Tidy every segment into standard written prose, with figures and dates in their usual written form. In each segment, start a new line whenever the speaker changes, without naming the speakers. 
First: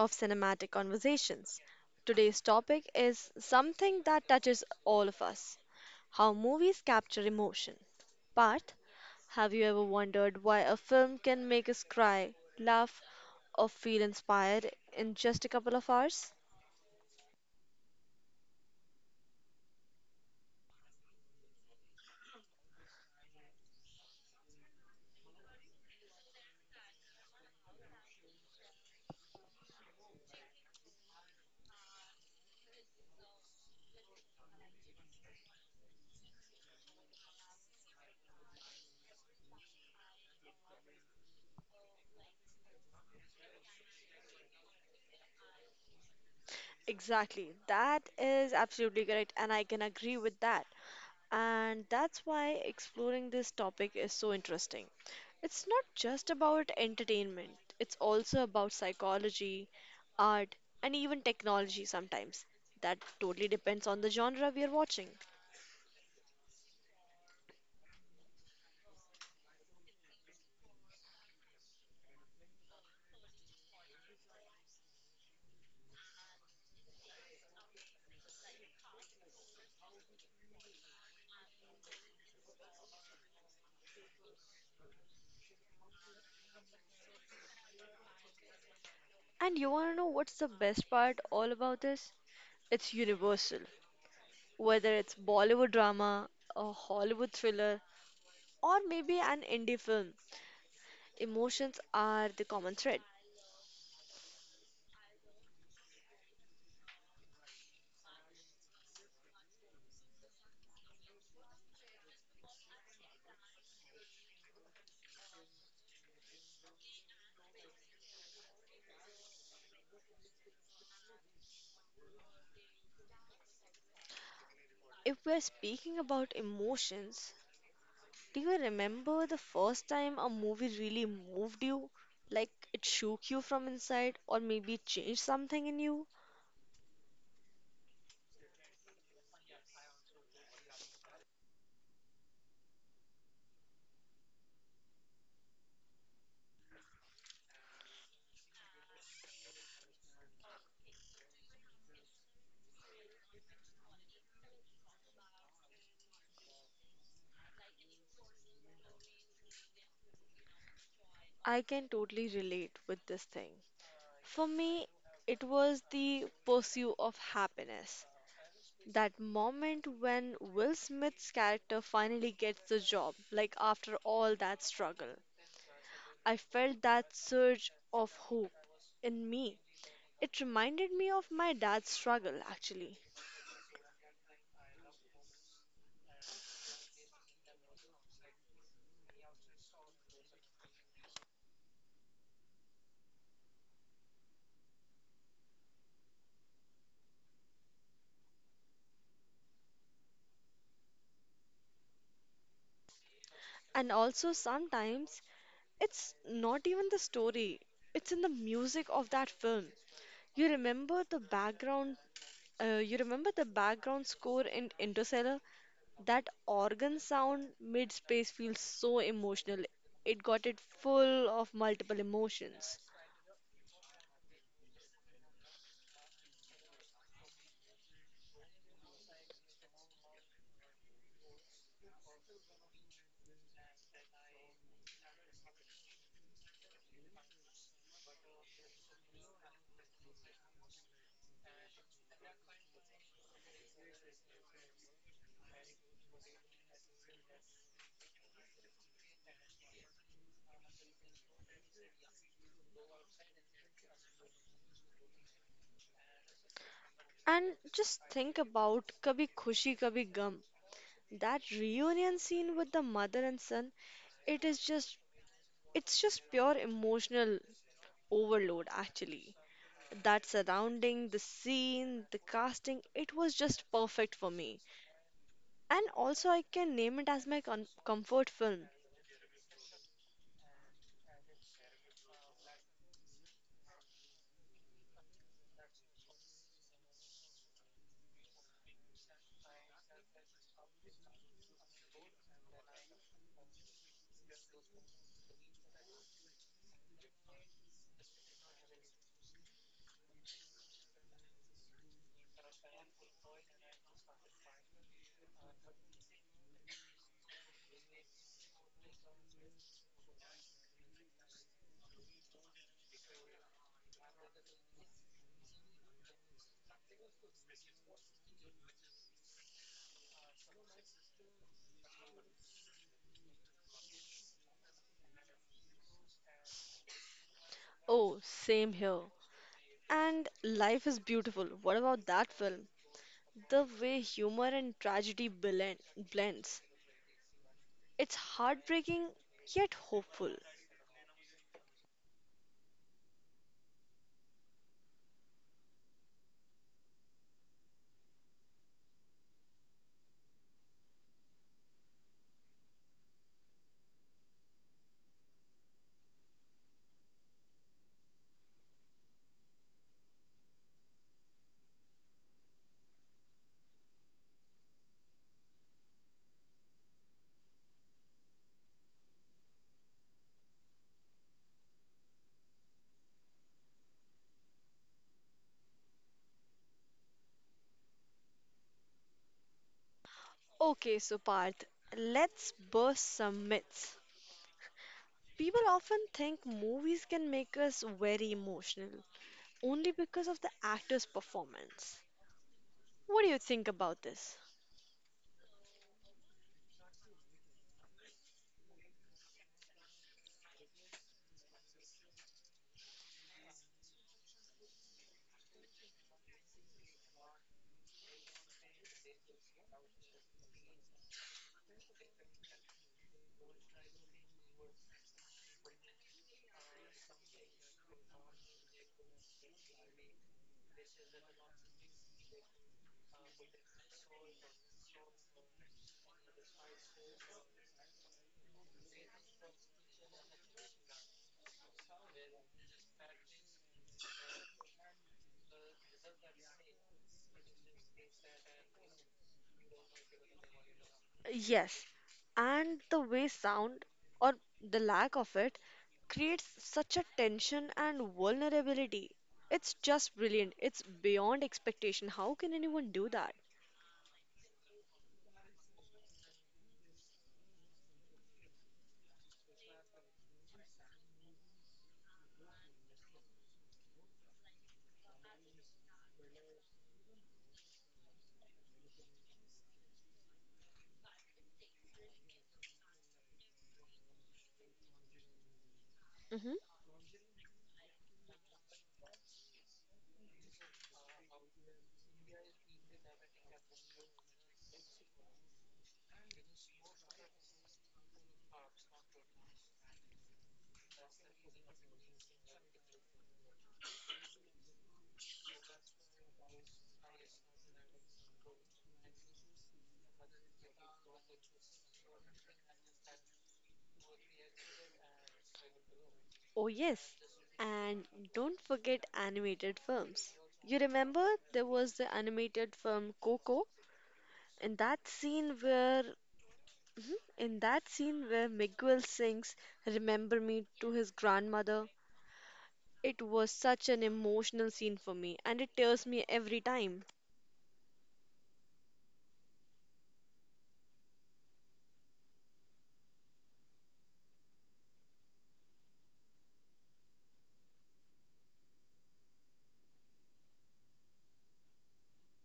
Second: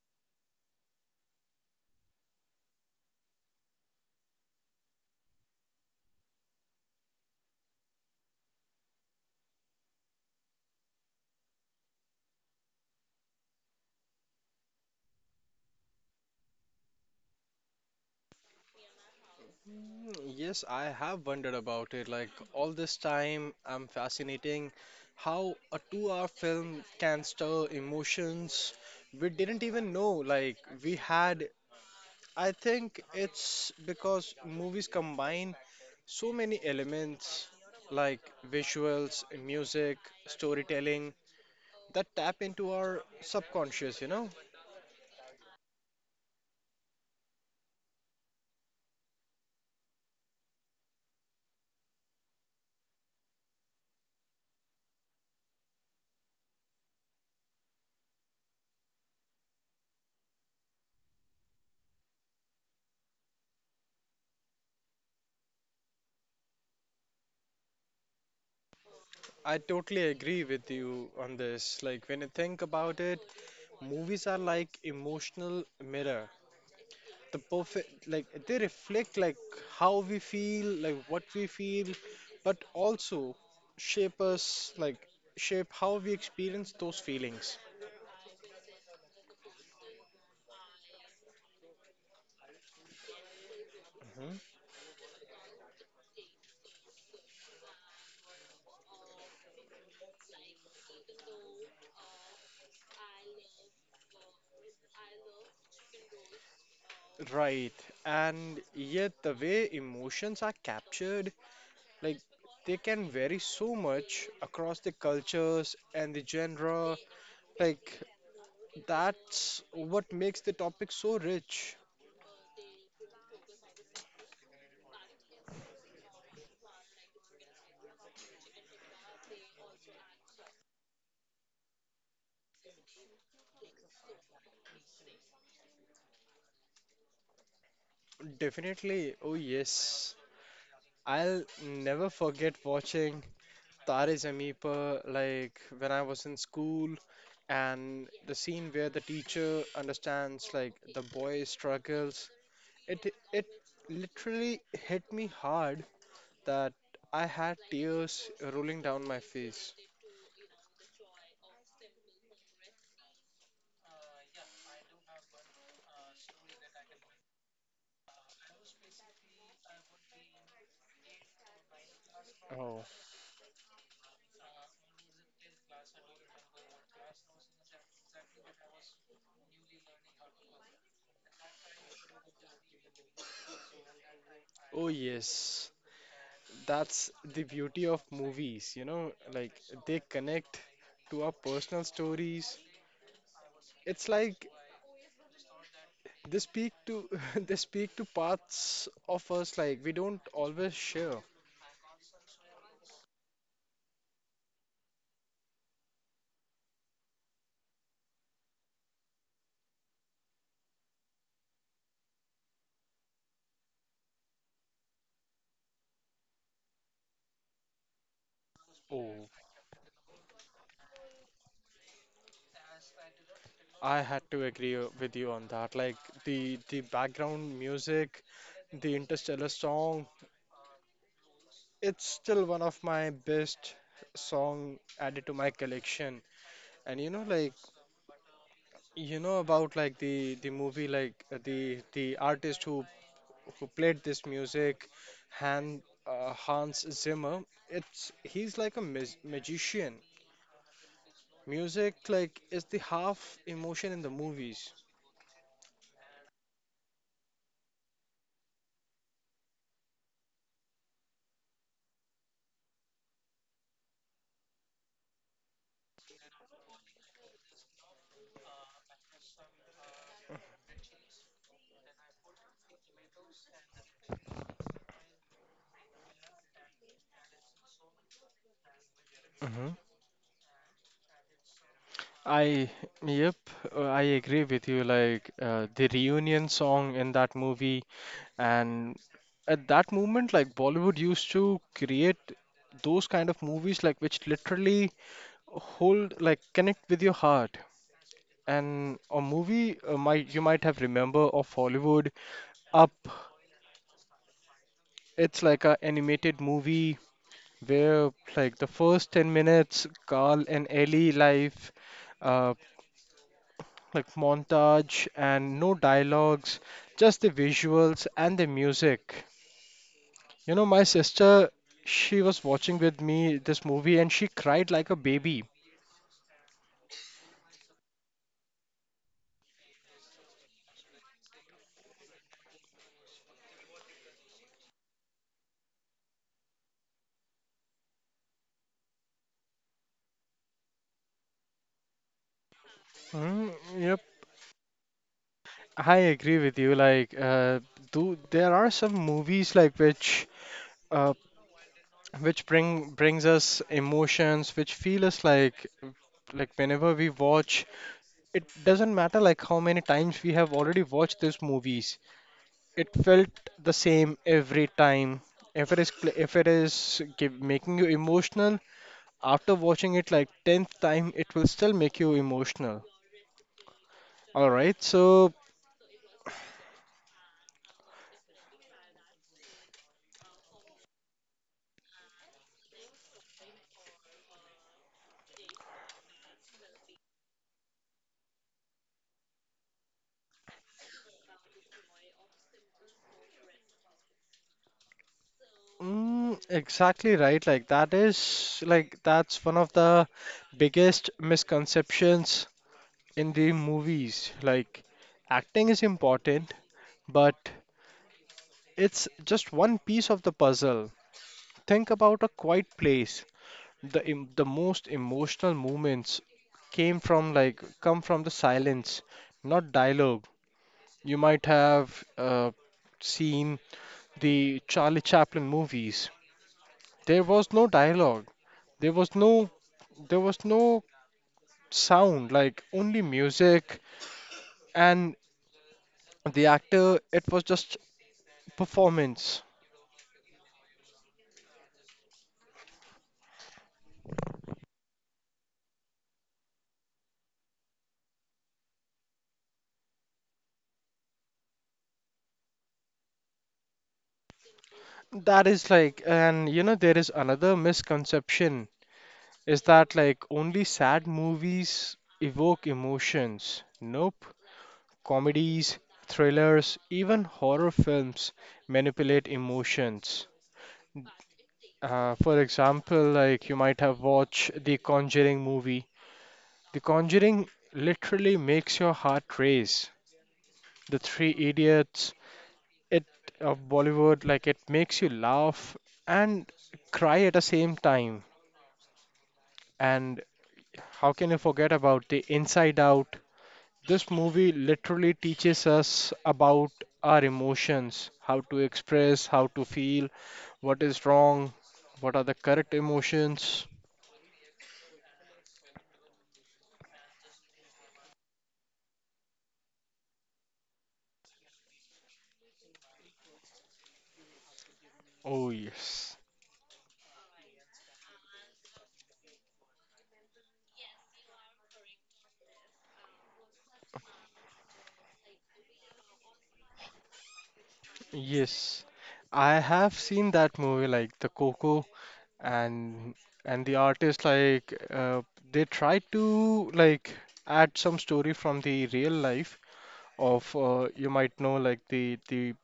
of Cinematic Conversations. Today's topic is something that touches all of us: how movies capture emotion. But have you ever wondered why a film can make us cry, laugh, or feel inspired in just a couple of hours?
Mm, Yes, I have wondered about it. Like all this time, I'm fascinating how a two-hour film can stir emotions we didn't even know. We had, I think it's because movies combine so many elements like visuals, music, storytelling that tap into our subconscious, you know?
Exactly, that is absolutely correct, and I can agree with that. And that's why exploring this topic is so interesting. It's not just about entertainment, it's also about psychology, art, and even technology sometimes. That totally depends on the genre we are watching.
I totally agree with you on this. Like when you think about it, movies are like emotional mirror. The perfect like they reflect like how we feel, like what we feel, but also shape us like shape how we experience those feelings.
And you wanna know what's the best part all about this? It's
Hmm.
universal. Whether it's Bollywood drama, a Hollywood thriller, or maybe an indie film, emotions are the common thread.
Right. And yet the way emotions are captured, like they can vary so much across the cultures and the genre. Like that's what makes the topic so rich.
If we're speaking about emotions, do you remember the first time a movie really moved you? Like it shook you from inside, or maybe changed something in you?
Definitely, oh yes. I'll never forget watching Tare Zameen Par like when I was in school and the scene where the teacher understands like the boy's struggles. It literally hit me hard that I had tears rolling down my face.
I can totally relate with this thing. For me, it was the pursuit of happiness. That moment when Will Smith's character finally
Oh,
gets the job, like after all that struggle. I felt that surge of hope in me. It reminded me of my dad's struggle, actually.
oh yes. That's the beauty of movies, you know, like they connect to our personal stories. It's like they speak to they speak to parts of us like we don't always share.
And also, sometimes it's not even the story, it's in the music of that film. You remember the background, you remember the background score in Interstellar? That organ sound mid space feels so
Oh,
emotional. It got it full of multiple emotions.
I had to agree with you on that. Like the background music, the Interstellar song, it's still one of my best song added to my collection. And you know, like you know about like the movie, like the artist who played this music, Hans Zimmer. It's He's like a magician. Music like is the half emotion in the movies.
And just think about Kabhi Khushi Kabhi Gum. That reunion scene with the mother and son, it is just it's just pure emotional overload, actually. That surrounding, the scene, the casting, it was just perfect for me. And also, I can name it as my comfort film.
Hmm. I, yep, I agree with you. Like the reunion song in that movie, and at that moment, like Bollywood used to create those kind of movies, like which literally hold, like connect with your heart. And a movie might you might have remember of Hollywood Up, it's like a animated movie where like the first 10 minutes, Carl and Ellie life, uh, like montage and no dialogues, just the visuals and the music. You know, my sister, she was watching with me this movie and she cried like a baby.
Oh, same here. And Life is Beautiful. What about that film? The way humor and tragedy blend, blends. It's heartbreaking yet hopeful.
Mm, yep, I agree with you. Like, do there are some movies like uh, which brings us emotions which feel us like whenever we watch it doesn't matter like how many times we have already watched these movies it felt the same every time if it is if it is give, making you emotional after watching it like 10th time it will still make you emotional all right so
Okay, so Parth, let's burst some myths. People often think movies can make us very emotional only because of the actor's performance. What do you think about this?
exactly right like that is like that's one of the biggest misconceptions in the movies, like acting is important, but it's just one piece of the puzzle. Think about a quiet place. The the most emotional moments came from like come from the silence, not dialogue. You might have seen the Charlie Chaplin movies. There was no dialogue. There was no there was no sound, like only music and the actor. It was just performance.
Yes, and the way sound or the lack of it creates such a tension and vulnerability. It's just brilliant. It's beyond expectation. How can anyone do that?
That is like, and you know, there is another misconception is that like only sad movies evoke emotions. Nope. Comedies, thrillers, even horror films manipulate emotions. For example, like you might have watched the Conjuring movie.
Hmm.
The Conjuring literally makes your heart race. The Three Idiots, it of Bollywood, like it makes you laugh and cry at the same time. And how can you forget about the Inside Out? This movie literally teaches us about our emotions, how to express, how to feel, what is wrong, what are the correct emotions.
Oh, yes. And don't forget animated films. You remember there was the animated film Coco? In that
Oh,
scene
yes.
where Mhm, in that scene where Miguel sings Remember Me to his grandmother. It was such an emotional scene for me, and it tears me every time.
Yes. I have seen that movie like the Coco and and the artist like they try to like add some story from the real life of you might know like the the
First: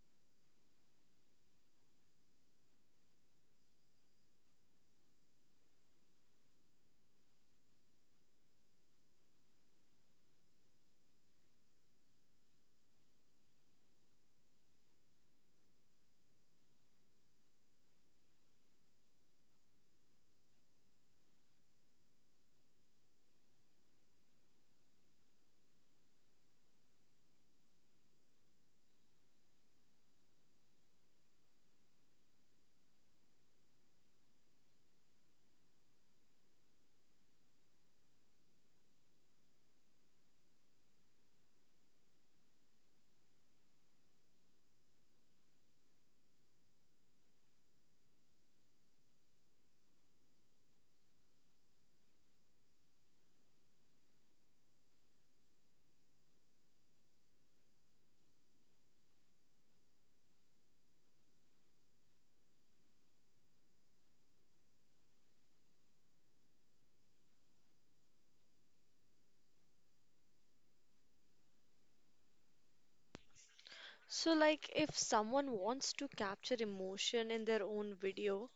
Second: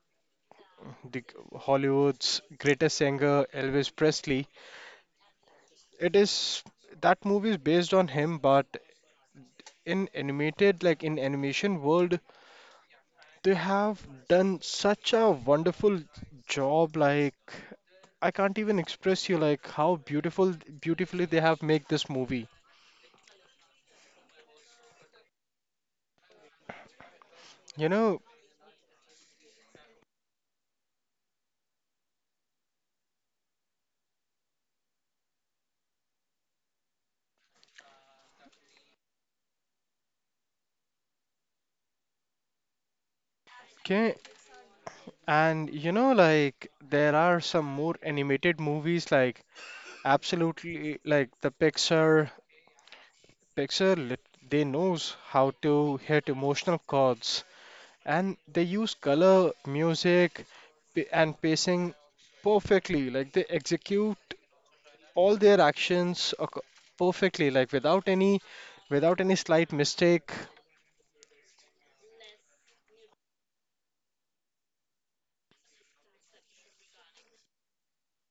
the Hollywood's greatest singer Elvis Presley. It is that movie is based on him, but in animated like in animation world, they have done such a wonderful job. Like I can't even express you like how beautifully they have made this movie. You know, okay, and you know like there are some more animated movies like absolutely like the Pixar picture they knows how to hit emotional chords and they use color music and pacing perfectly like they execute all their actions perfectly like without any without any slight mistake.
So, like, if someone wants to capture emotion in their own video,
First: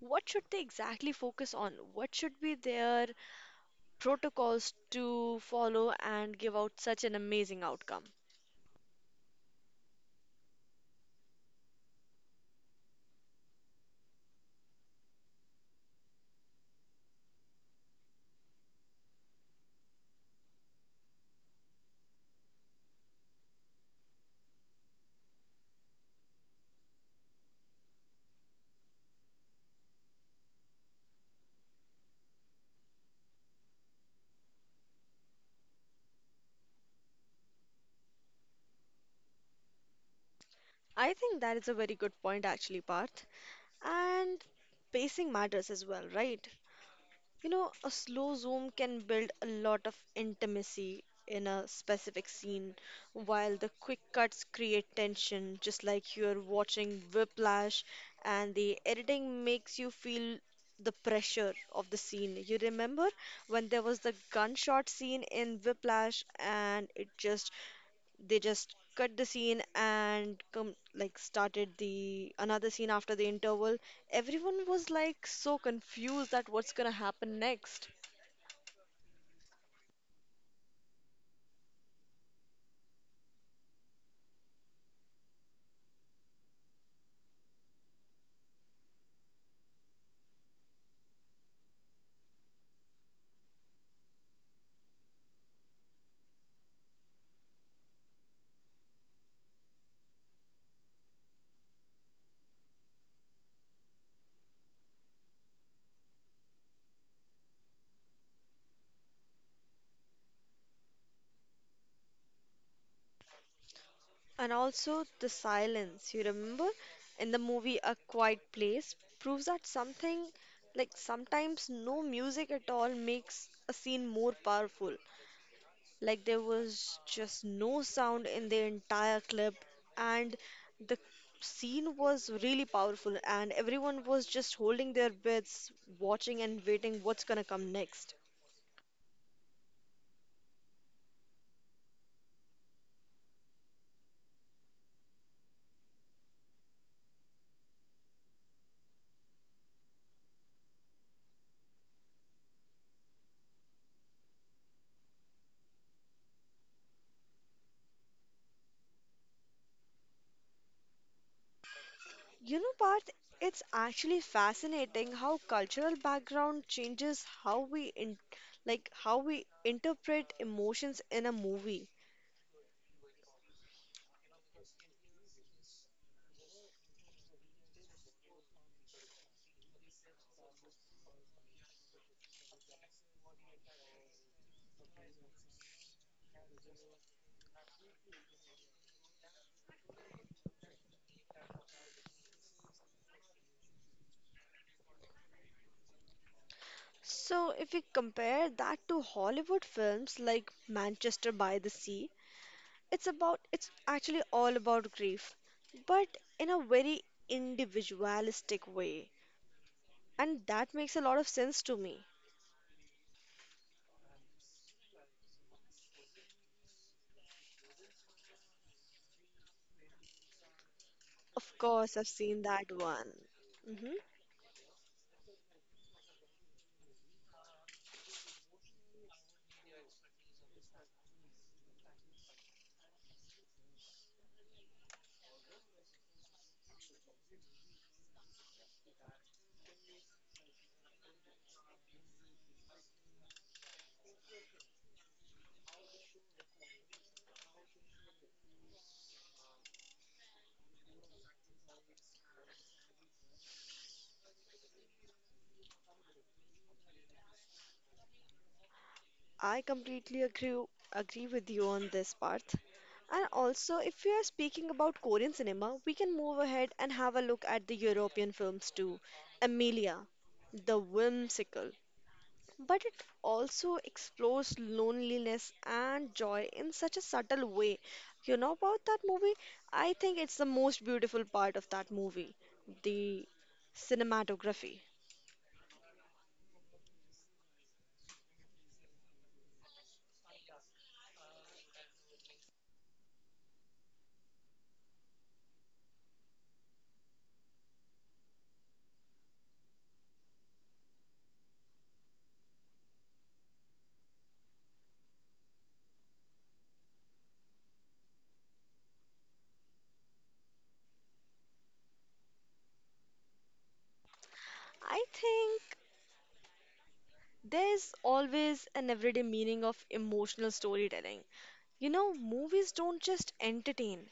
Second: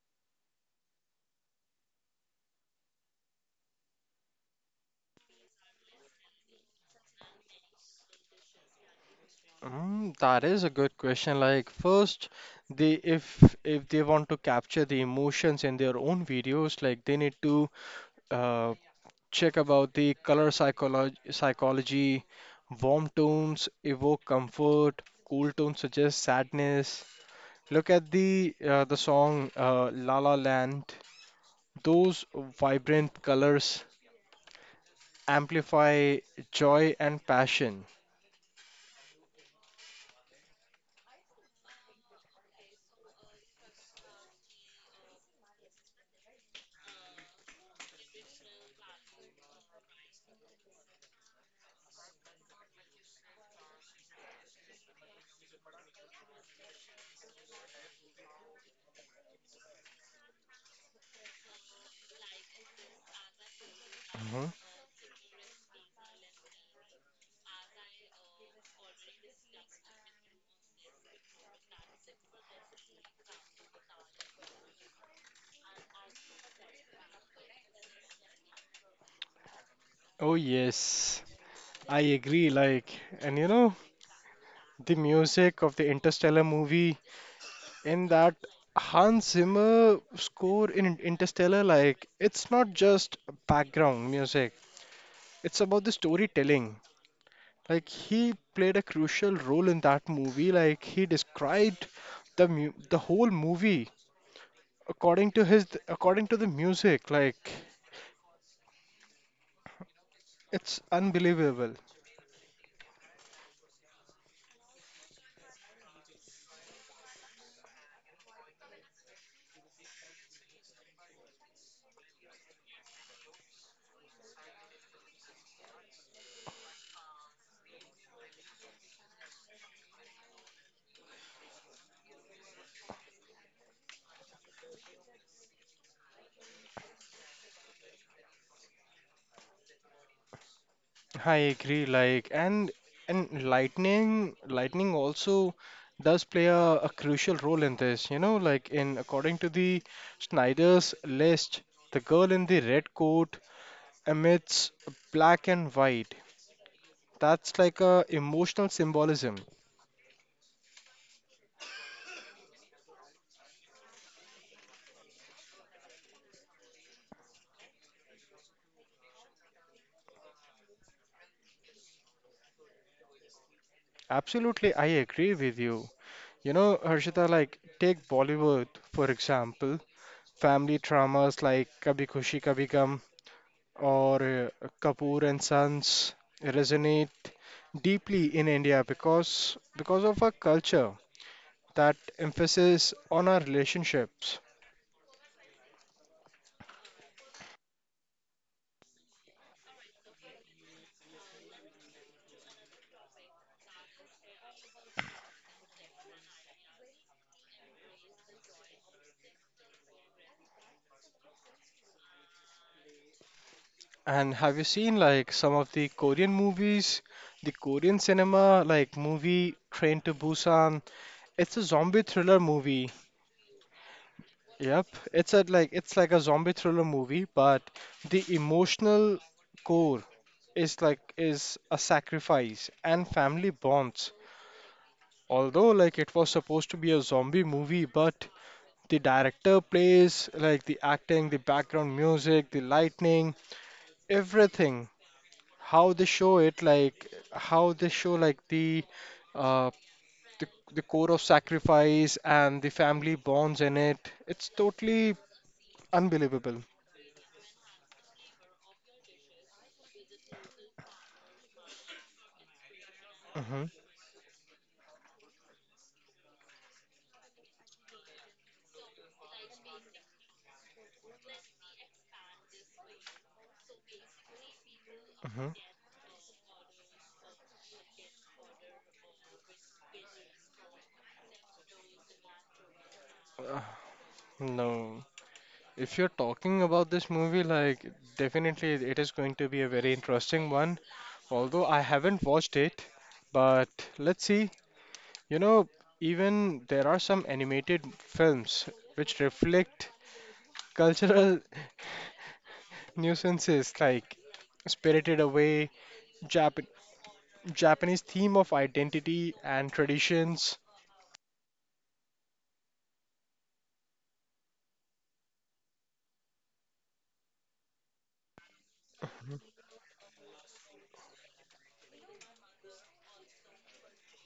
what should they exactly focus on? What should be their protocols to follow and give out such an amazing outcome?
That is a good question like first they if they want to capture the emotions in their own videos like they need to uh, check about the psychology. Warm tones evoke comfort, cool tones suggest sadness. Look at the song La La Land. Those vibrant colors amplify joy and passion.
I think that is a very good point, actually, Parth. And pacing matters as well, right? You know, a slow zoom can build a lot of intimacy in a specific scene, while the quick cuts create tension, just like you're watching Whiplash, and the editing makes you feel the pressure of the scene. You remember when there was the
Mhm.
gunshot scene in Whiplash, and it just they just cut the scene and come like started the another scene after the interval? Everyone was like so confused that what's gonna happen next.
Oh yes, I agree. Like, and you know, the music of the Interstellar movie in that Hans Zimmer score in Interstellar, like it's not just background music, it's about the storytelling. Like he played a crucial role in that movie. Like he described the whole movie according to his according to the music. Like it's unbelievable.
And also the silence, you remember? In the movie A Quiet Place proves that something like sometimes no music at all makes a scene more powerful. Like there was just no sound in the entire clip and the scene was really powerful and everyone was just holding their breaths, watching and waiting what's gonna come next.
I agree, like and lightning also does play a crucial role in this, you know, like in according to the Snyder's list, the girl in the red coat emits black and white. That's like a emotional symbolism.
You know, Parth, it's actually fascinating how cultural background changes how like how we interpret emotions in a movie.
Absolutely, I agree with you. You know, Harshita, like take Bollywood for example, family dramas like Kabhi Khushi Kabhi Gum or Kapoor and Sons resonate deeply in India because of our culture that emphasis on our relationships.
So if we compare that to Hollywood films like Manchester by the Sea, it's actually all about grief, but in a very individualistic way. And that makes a lot of sense to me.
And have you seen like some of the Korean movies, the Korean cinema like movie Train to Busan? It's a
Of
zombie
course, I've
thriller
seen
movie.
that one. Hmm.
Yep, it's a like it's like a zombie thriller movie, but the emotional core is like is a sacrifice and family bonds although like it was supposed to be a zombie movie but the director plays like the acting the background music the lightning everything how they show it like how they show like uh the, the core of sacrifice and the family bonds in it it's totally unbelievable.
I completely agree agree with you on this part. And
Hmm.
also, if we are speaking about Korean cinema, we can move ahead and have a look at the European films too. Amelia, The Whimsical. But it also explores
Hmm.
loneliness and joy in such a subtle way. You know about that movie? I think it's the most beautiful part of that movie, the
uh,
cinematography.
no. If you're talking about this movie, like definitely it is going to be a very interesting one. Although I haven't watched it, but let's see. You know, even there are some animated films which reflect cultural nuances like Spirited Away, Jap- Japanese theme of identity and traditions.
I think there's always an everyday meaning of emotional storytelling. You know, movies don't just entertain,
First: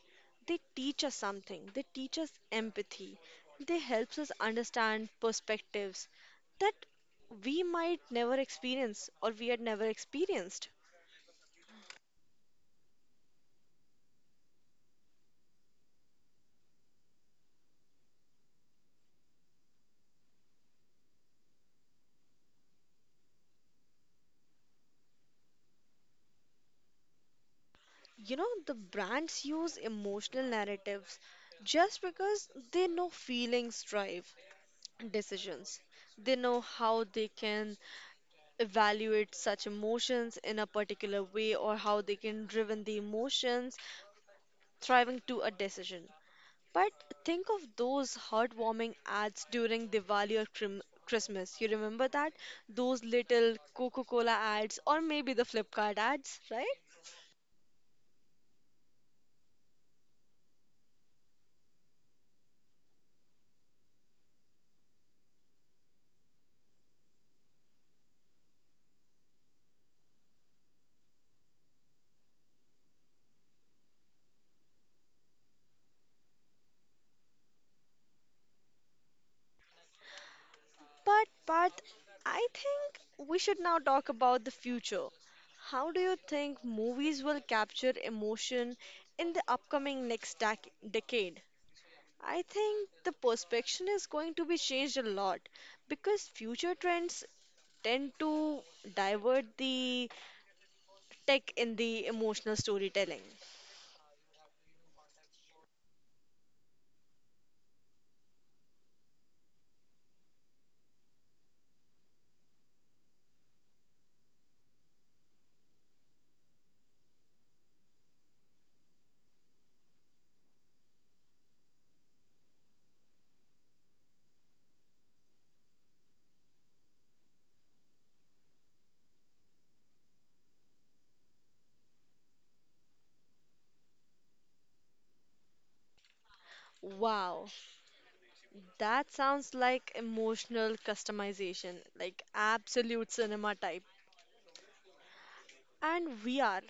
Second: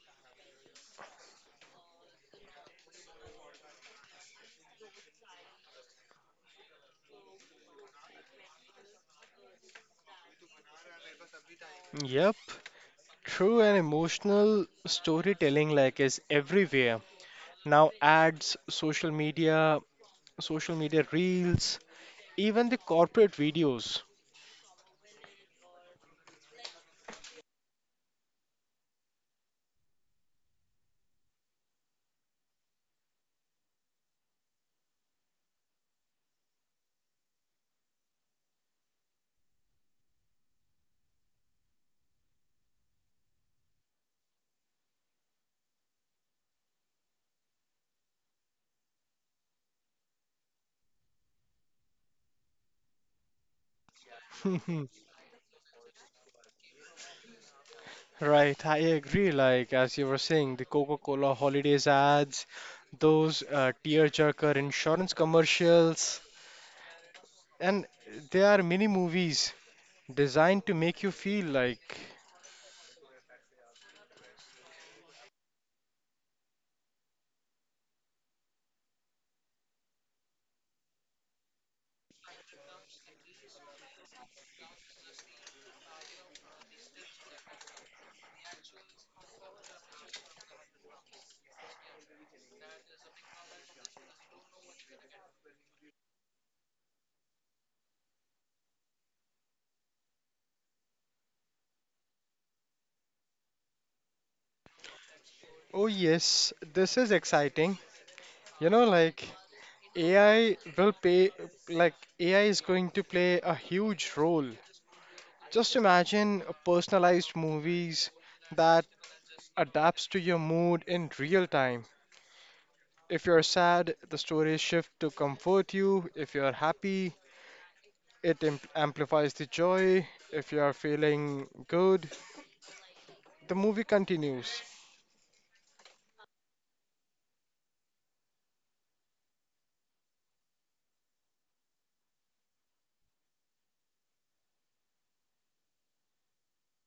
they teach us something. They teach us empathy. They helps us understand perspectives that we might never experience or we had never experienced.
Yep, true and emotional storytelling like is everywhere. Now ads, social media reels, even the corporate videos.
You know, the brands use emotional narratives just because they know feelings drive decisions. They know how they can evaluate such emotions in a particular way or how they can driven the emotions thriving to a decision. But think of those heartwarming ads during Diwali or Christmas. You remember that? Those little Coca Cola ads or maybe the Flipkart ads, right?
Right, I agree. Like as you were saying, the Coca-Cola holidays ads, those tearjerker insurance commercials, and there are many movies designed to make you feel like,
But I think we should now talk about the future. How do you think movies will capture emotion in the upcoming next decade? I think the perception is going to be changed a lot because future trends tend to divert the tech in the emotional storytelling.
oh yes, this is exciting. You know, like AI will pay, like AI is going to play a huge role. Just imagine personalized movies that adapts to your mood in real time. If you're sad, the stories shift to comfort you. If you're happy, it amplifies the joy. If you're feeling good, the movie continues.
Wow, that sounds like emotional customization, like absolute cinema type. And VR,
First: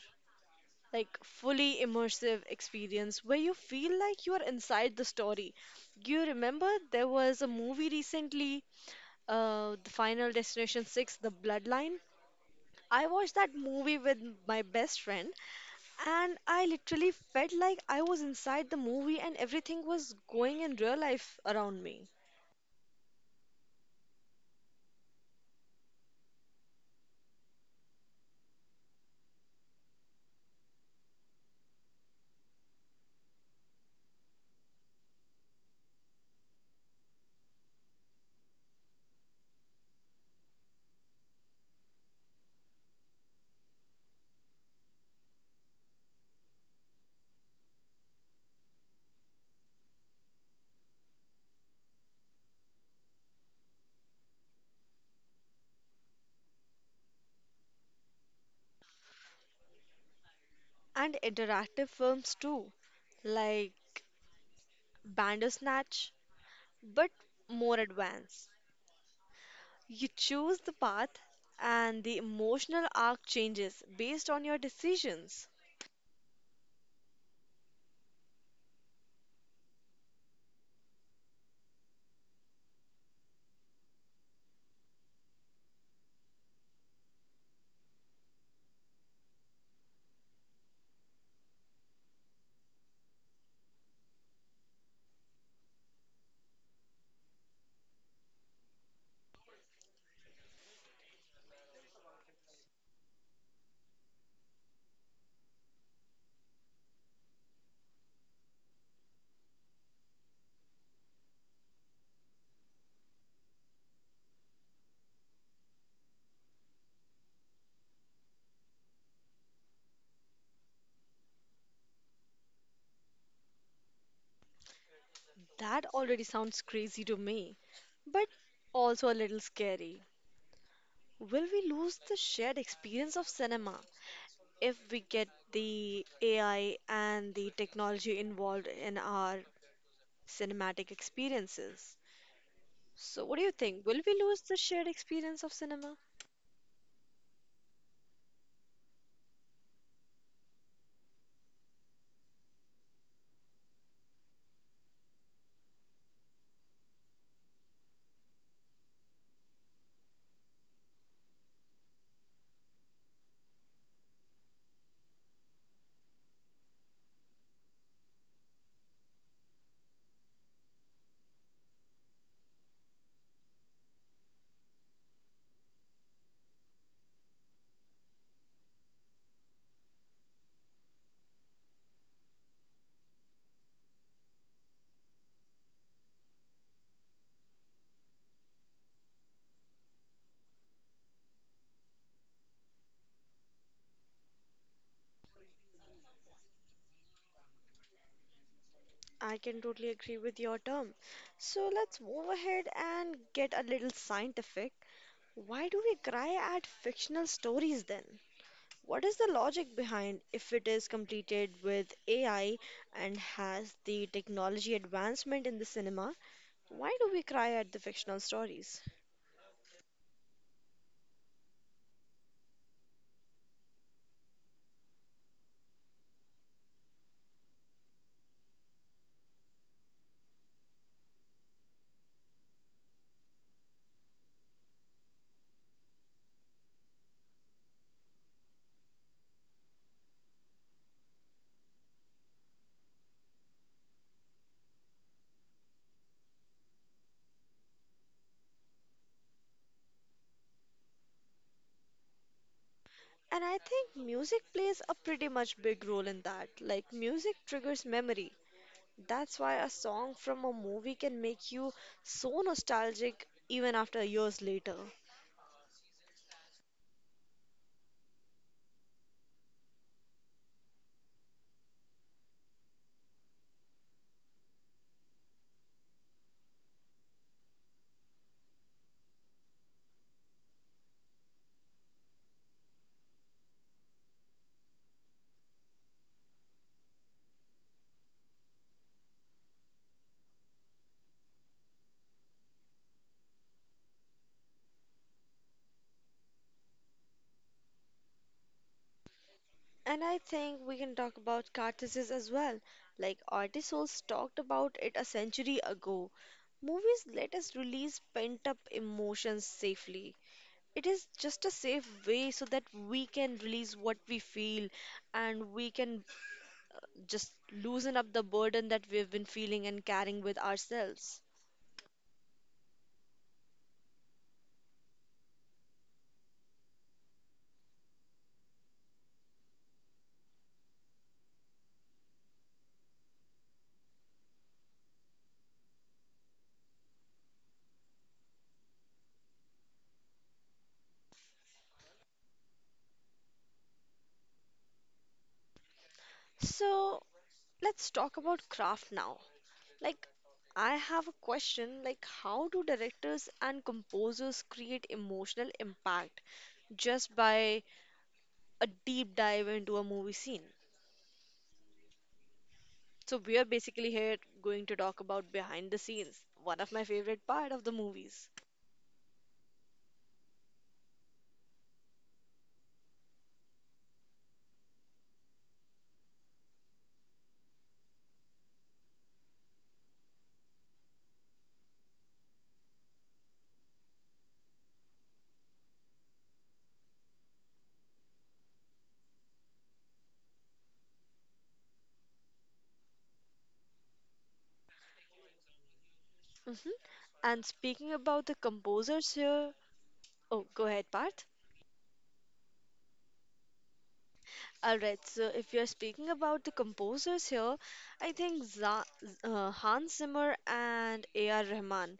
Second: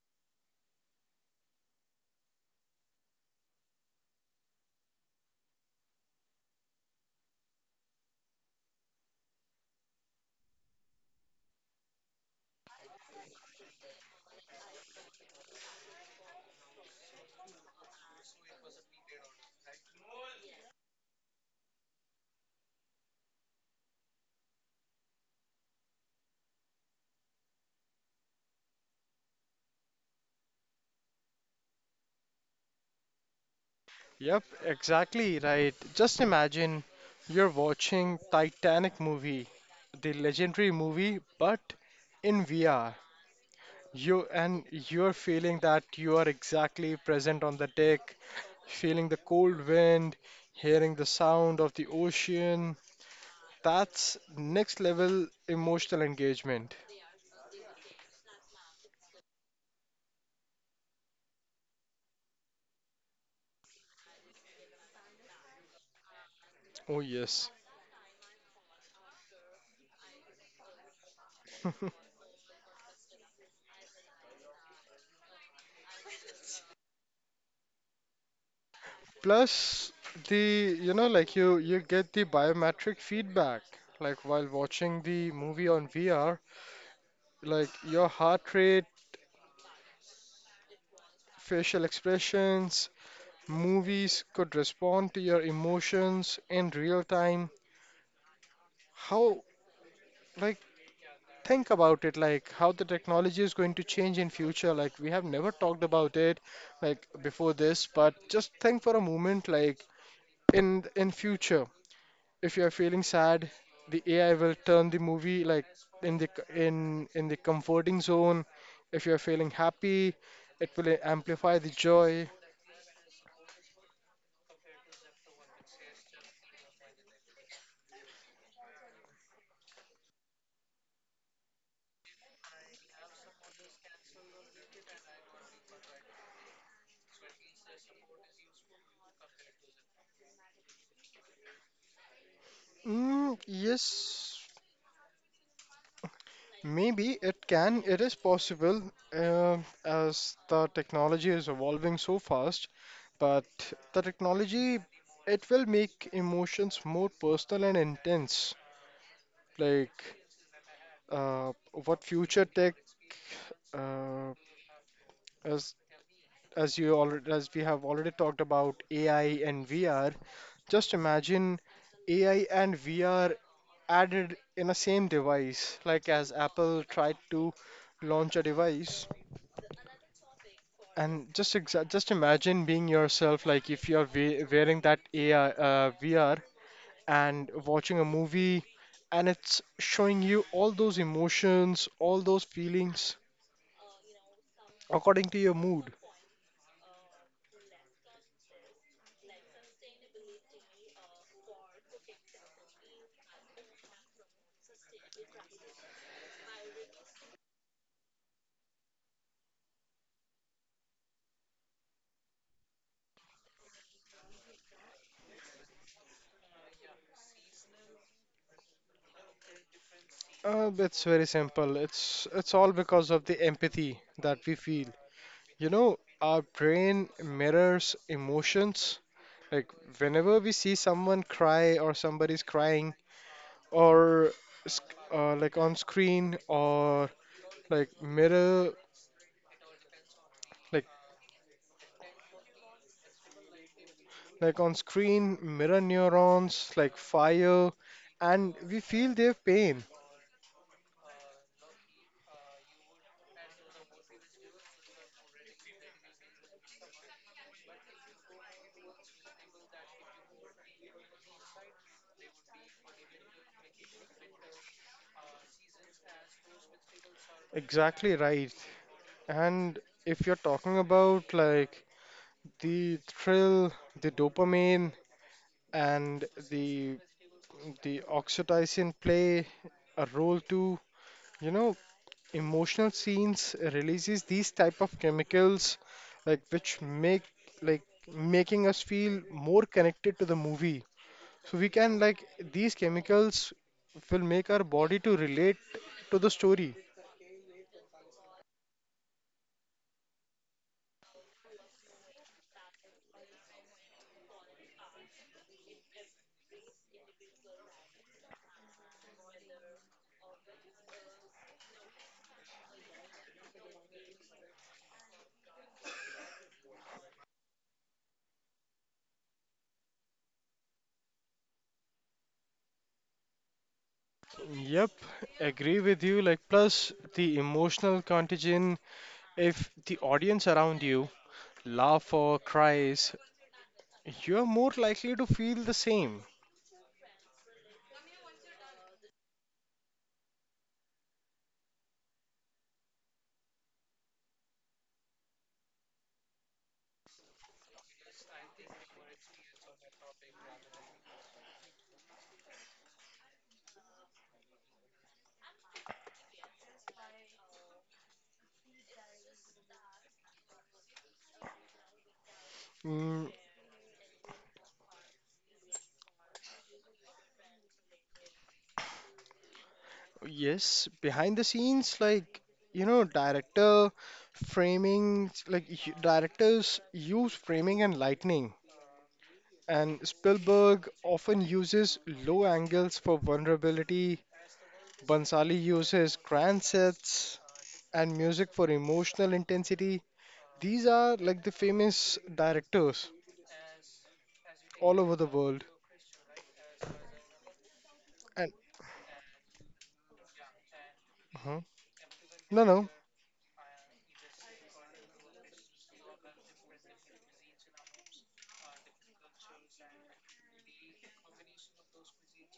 like fully immersive experience where you feel like you are inside the story. You remember there was a movie recently, The Final Destination 6, The Bloodline? I watched that movie with my best friend and I literally felt like I was inside the movie and everything was going in real life around me.
Yep, exactly right. Just imagine you're watching Titanic movie, the legendary movie, but in VR. You're feeling that you are exactly present on the deck, feeling the cold wind, hearing the sound of the ocean. That's next level emotional engagement.
And interactive films too, like Bandersnatch,
Oh,
but
yes.
more advanced. You choose the path, and the emotional arc changes based on your decisions.
Plus the, you know, like you get the biometric feedback. Like while watching the movie on VR, like your heart rate, facial expressions, movies could respond to your emotions in real time. How, like, think about it, like how the technology is going to change in future. Like we have never talked about it, like before this, but just think for a moment, like in future if you are feeling sad the ai will turn the movie like in the in the comforting zone if you are feeling happy it will amplify the joy.
That already sounds crazy to me, but also a little scary. Will we lose the shared experience of cinema if we get the AI and the technology involved in our cinematic experiences? So, what do you think? Will we
Yes,
lose the shared experience of cinema?
maybe it can it is possible uh, as the technology is evolving so fast but the technology it will make emotions more personal and intense like uh, what future tech uh, As as you already as we have already talked about AI and VR, just imagine AI and VR added in a same device, like as Apple tried to launch a device. And just imagine being yourself, like if you're we wearing that AI VR and watching a movie, and it's showing you all those emotions, all those feelings according to your mood.
I can totally agree with your term. So let's move ahead and get a little scientific. Why do we cry at fictional stories then? What is the logic behind if it is completed with AI and has the technology advancement in the cinema? Why do we cry at the fictional stories?
It's very simple. It's all because of the empathy that we feel. You know, our brain mirrors emotions. Like whenever we see someone cry or somebody's crying or like on screen or like mirror like like on screen mirror neurons like fire and we feel their pain.
And I think music plays a pretty much big role in that. Like music triggers memory. That's why a song from a movie can make you so nostalgic even after years later.
Exactly right. And if you're talking about like the thrill, the dopamine, and the oxytocin play a role too. You know, emotional scenes releases these type of chemicals, like which make like making us feel more connected to the movie. So we can like these chemicals will make our body to relate to the story.
And I think we can talk about catharsis as well. Like artists talked about it a century ago. Movies let us release pent up emotions safely. It is just a safe way so that we can release what we feel and we can just loosen up the burden that we've been feeling and carrying with ourselves.
Yep, agree with you. Like, plus the emotional contagion, if the audience around you laugh or cries, you're more likely to feel the same.
So let's talk about craft now. Like, I have a question like, how do directors and composers create emotional impact just by a deep dive into a movie scene?
Mm,
So, we are basically here going to talk about behind the scenes, one of my favorite part of the movies.
yes, behind the scenes, like, you know, director framing, like, directors use framing and lightning. And Spielberg often uses low angles for vulnerability. Bansali uses grand sets and music for emotional intensity. These are like the famous directors all over the world.
Hmm. And
And
speaking about the composers here, oh, go ahead,
uh
Parth.
no,
All right, so if you're speaking about the composers here, I think Hans Zimmer and A.R. Rahman.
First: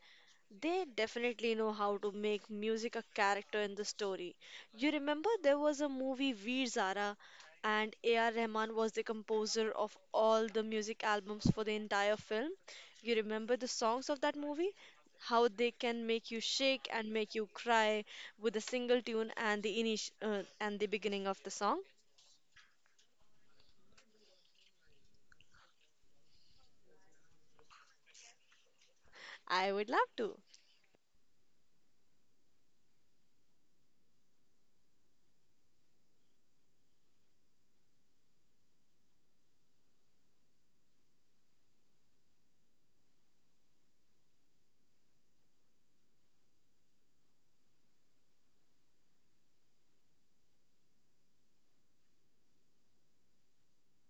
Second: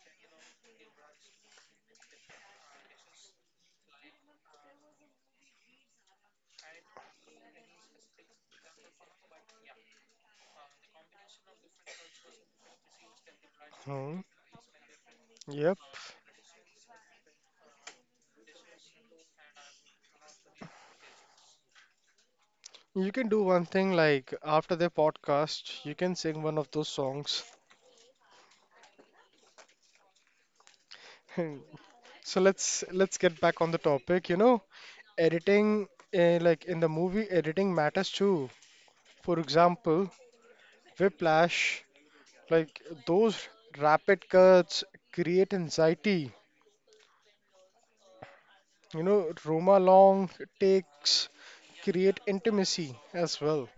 They definitely know how to make music a character in the story. You remember there was a movie Veer Zara and A.R. Rahman was the composer of all the music albums for the entire film. You remember the songs of
no.
that movie? How they
Yep.
can make you shake and make you cry with a single tune and the and the beginning of the song?
You can do one thing like after the podcast, you can sing one of those songs.
I would love to.
So let's get back on the topic. You know, editing like in the movie, editing matters too. For example, Whiplash, like those rapid cuts create anxiety. You know, Roma long takes create intimacy as well.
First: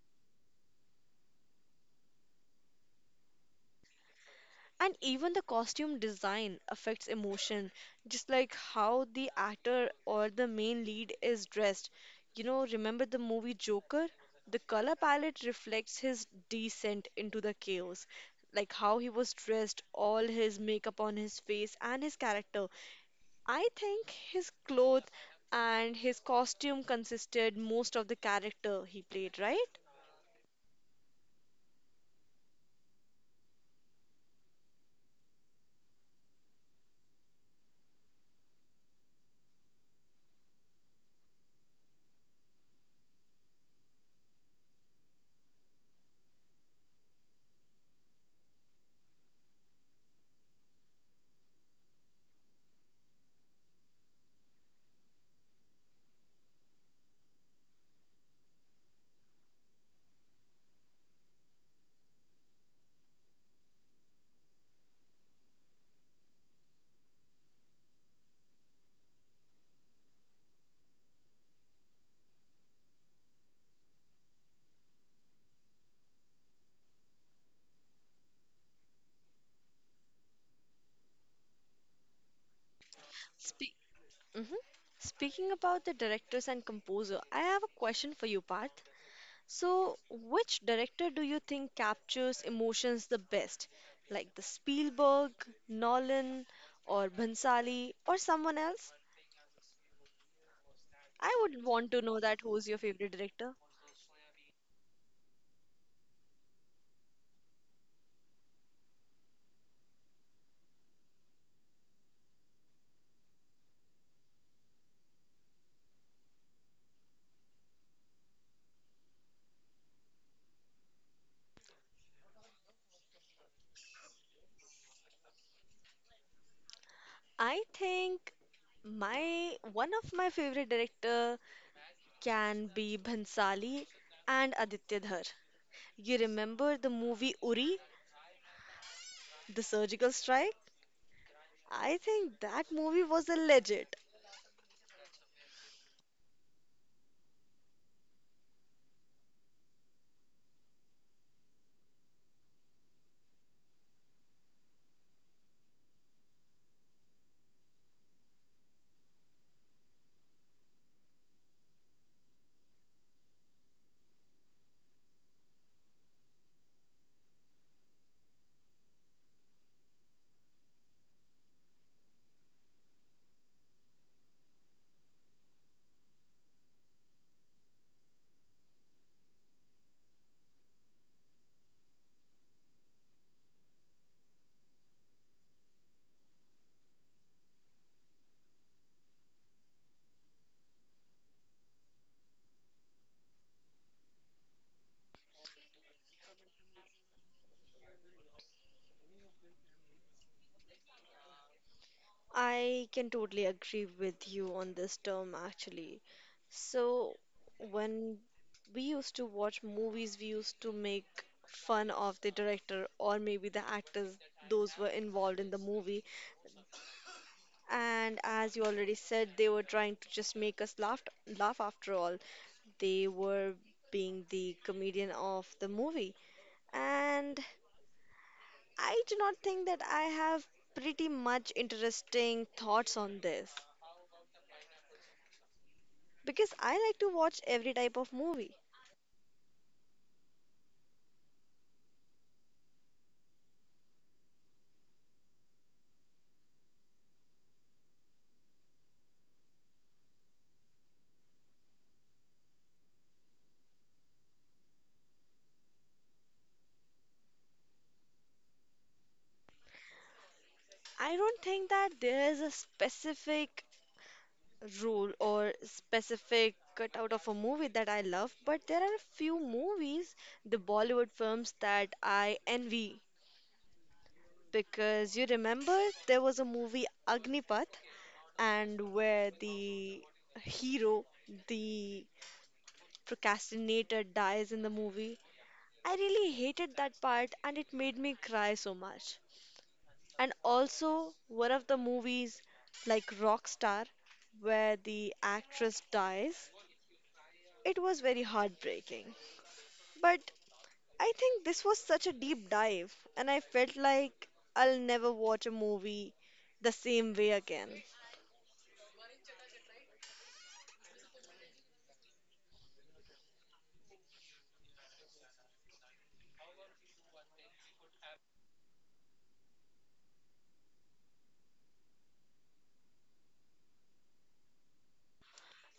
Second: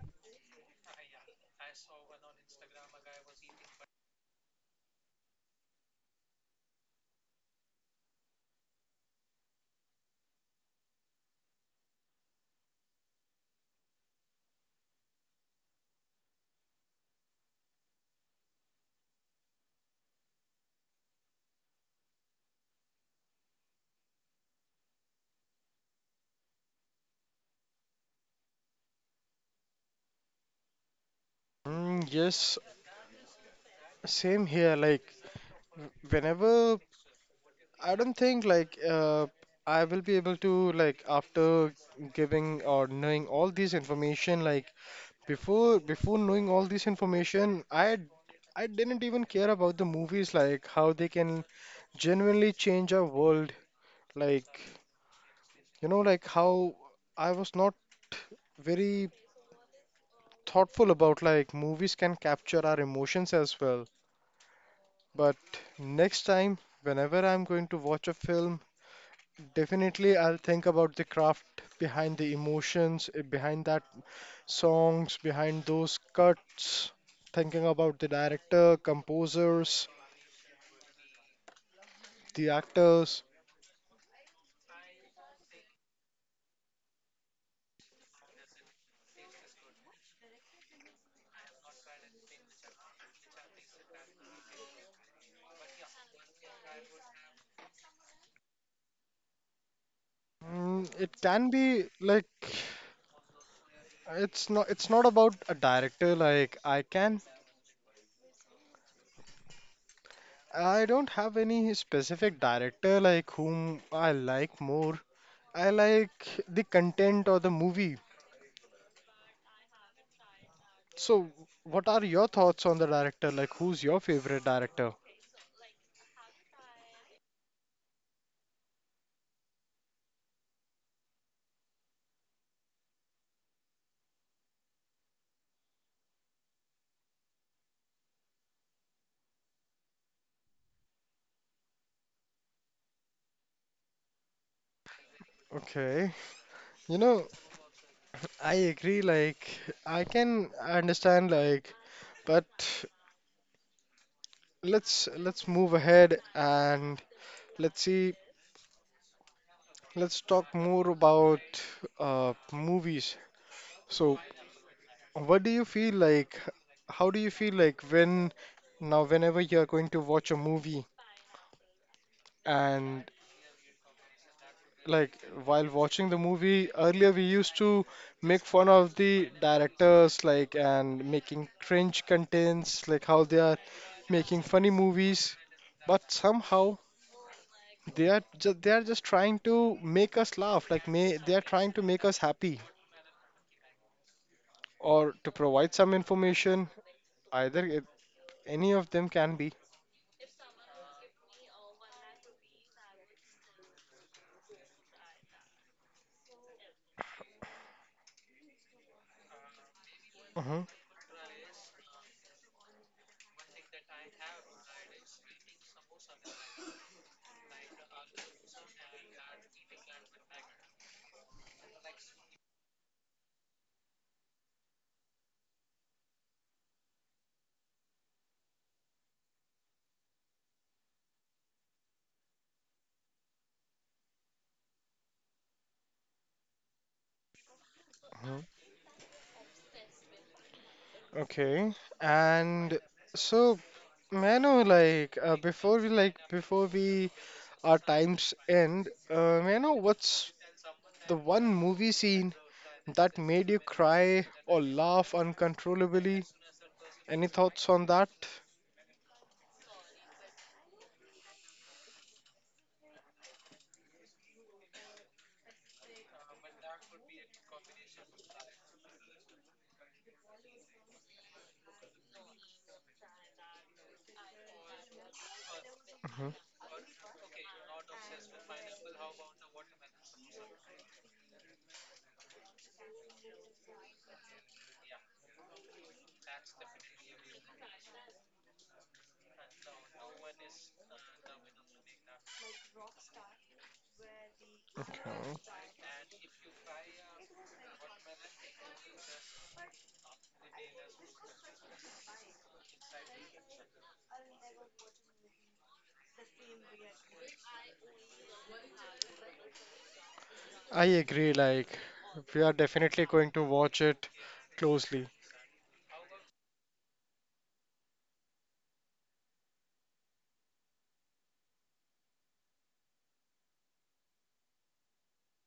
And even the costume design affects emotion, just like how the actor or the main lead is dressed. You know, remember the movie Joker? The color palette reflects his descent into the chaos, like how he was dressed, all his makeup on his face, and his character. I think his clothes and his costume consisted most of the character he played, right?
Yes, same here. Like whenever I don't think like I will be able to like after giving or knowing all this information like before knowing all this information I didn't even care about the movies like how they can genuinely change our world like you know like how I was not very thoughtful about like movies can capture our emotions as well, but next time whenever I'm going to watch a film, definitely I'll think about the craft behind the emotions, behind that songs, behind those cuts, thinking about the director, composers, the actors.
Spe- Mhm. Speaking about the directors and composer, I have a question for you, Parth. So, which director do you think captures emotions the best? Like the Spielberg, Nolan, or Bhansali, or someone else?
It
I
can
would want to
be
know that who's
like
your favorite director.
it's not about a director, like I can, I don't have any specific director like whom I like more. I like the content or the movie. So, what are your thoughts on the director? Like, who's your favorite director?
I think my one of my favorite director can be Bhansali and Aditya Dhar. You remember the movie Uri, the surgical strike? I think that movie was a legend.
Okay. You know, I agree, like I can understand, like, but let's move ahead and let's see, let's talk more about movies. So what do you feel like how do you feel like when now whenever you are going to watch a movie and like while watching the movie earlier we used to make fun of the directors like and making cringe contents like how they are making funny movies, but somehow they are just trying to make us laugh. Like may they are trying to make us happy or to provide some information. Either it, any of them can be.
I can totally agree with you on this term actually. So, when we used to watch movies, we used to
hmm
make fun of the director or maybe the actors, those were involved in the movie. And as you already said, they were trying to just make us laugh, laugh after all. They were being the comedian of the movie. And I do not think that I have pretty much interesting thoughts on this, because I like to watch every type of movie.
hmm Okay, and so may I know like before we our times end, may I know what's the one movie scene that made you cry or laugh uncontrollably? Any thoughts on that?
I don't think that there is a specific rule or specific cutout of a movie that I love, but there are a few movies, the Bollywood films that I envy. Because you remember there was a movie Agnipath, and where the hero, the procrastinator, dies in the movie. I really hated that part and it made me cry so much. And also one of the movies like Rockstar where the
Okay.
actress dies. It was very heartbreaking. But I think this was such a deep dive and I felt like I'll never watch a movie the same way again.
I agree, like, we are definitely going to watch it closely.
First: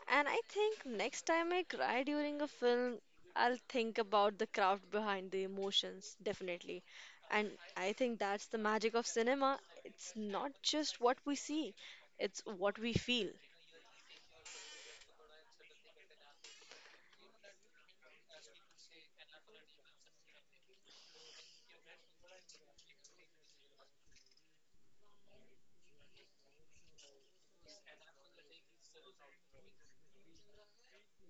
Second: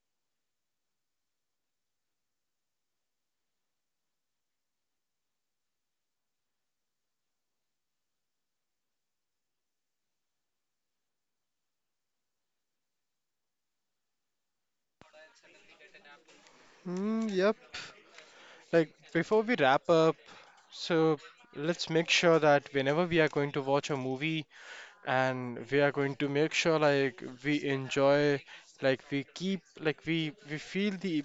And I think next time I cry during a film, I'll think about the craft behind the emotions, definitely. And I think that's the magic of cinema. It's not just what we see, it's what we feel.
Yep. Like, before we wrap up, so let's make sure that whenever we are going to watch a movie and we are going to make sure, like, we enjoy, like, we keep, like, we feel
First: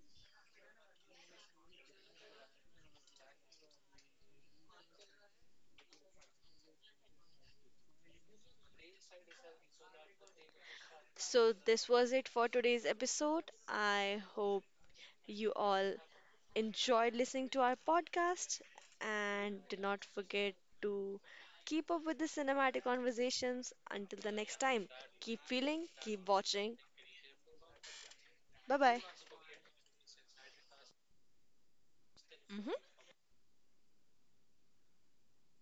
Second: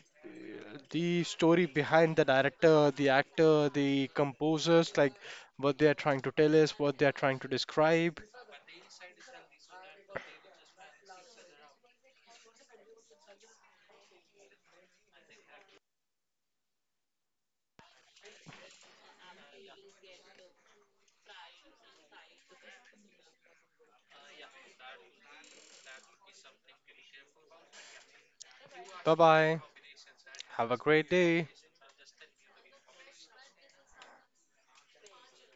the story behind the director, the actor, the composers, like what they are trying to tell us, what they are trying to describe.
So, this was it for today's episode. I hope you all enjoyed listening to our podcast and do not forget to keep up with the cinematic conversations. Until the next time, keep feeling, keep watching. Bye bye.
Bye bye. Have a great day.
Mhm.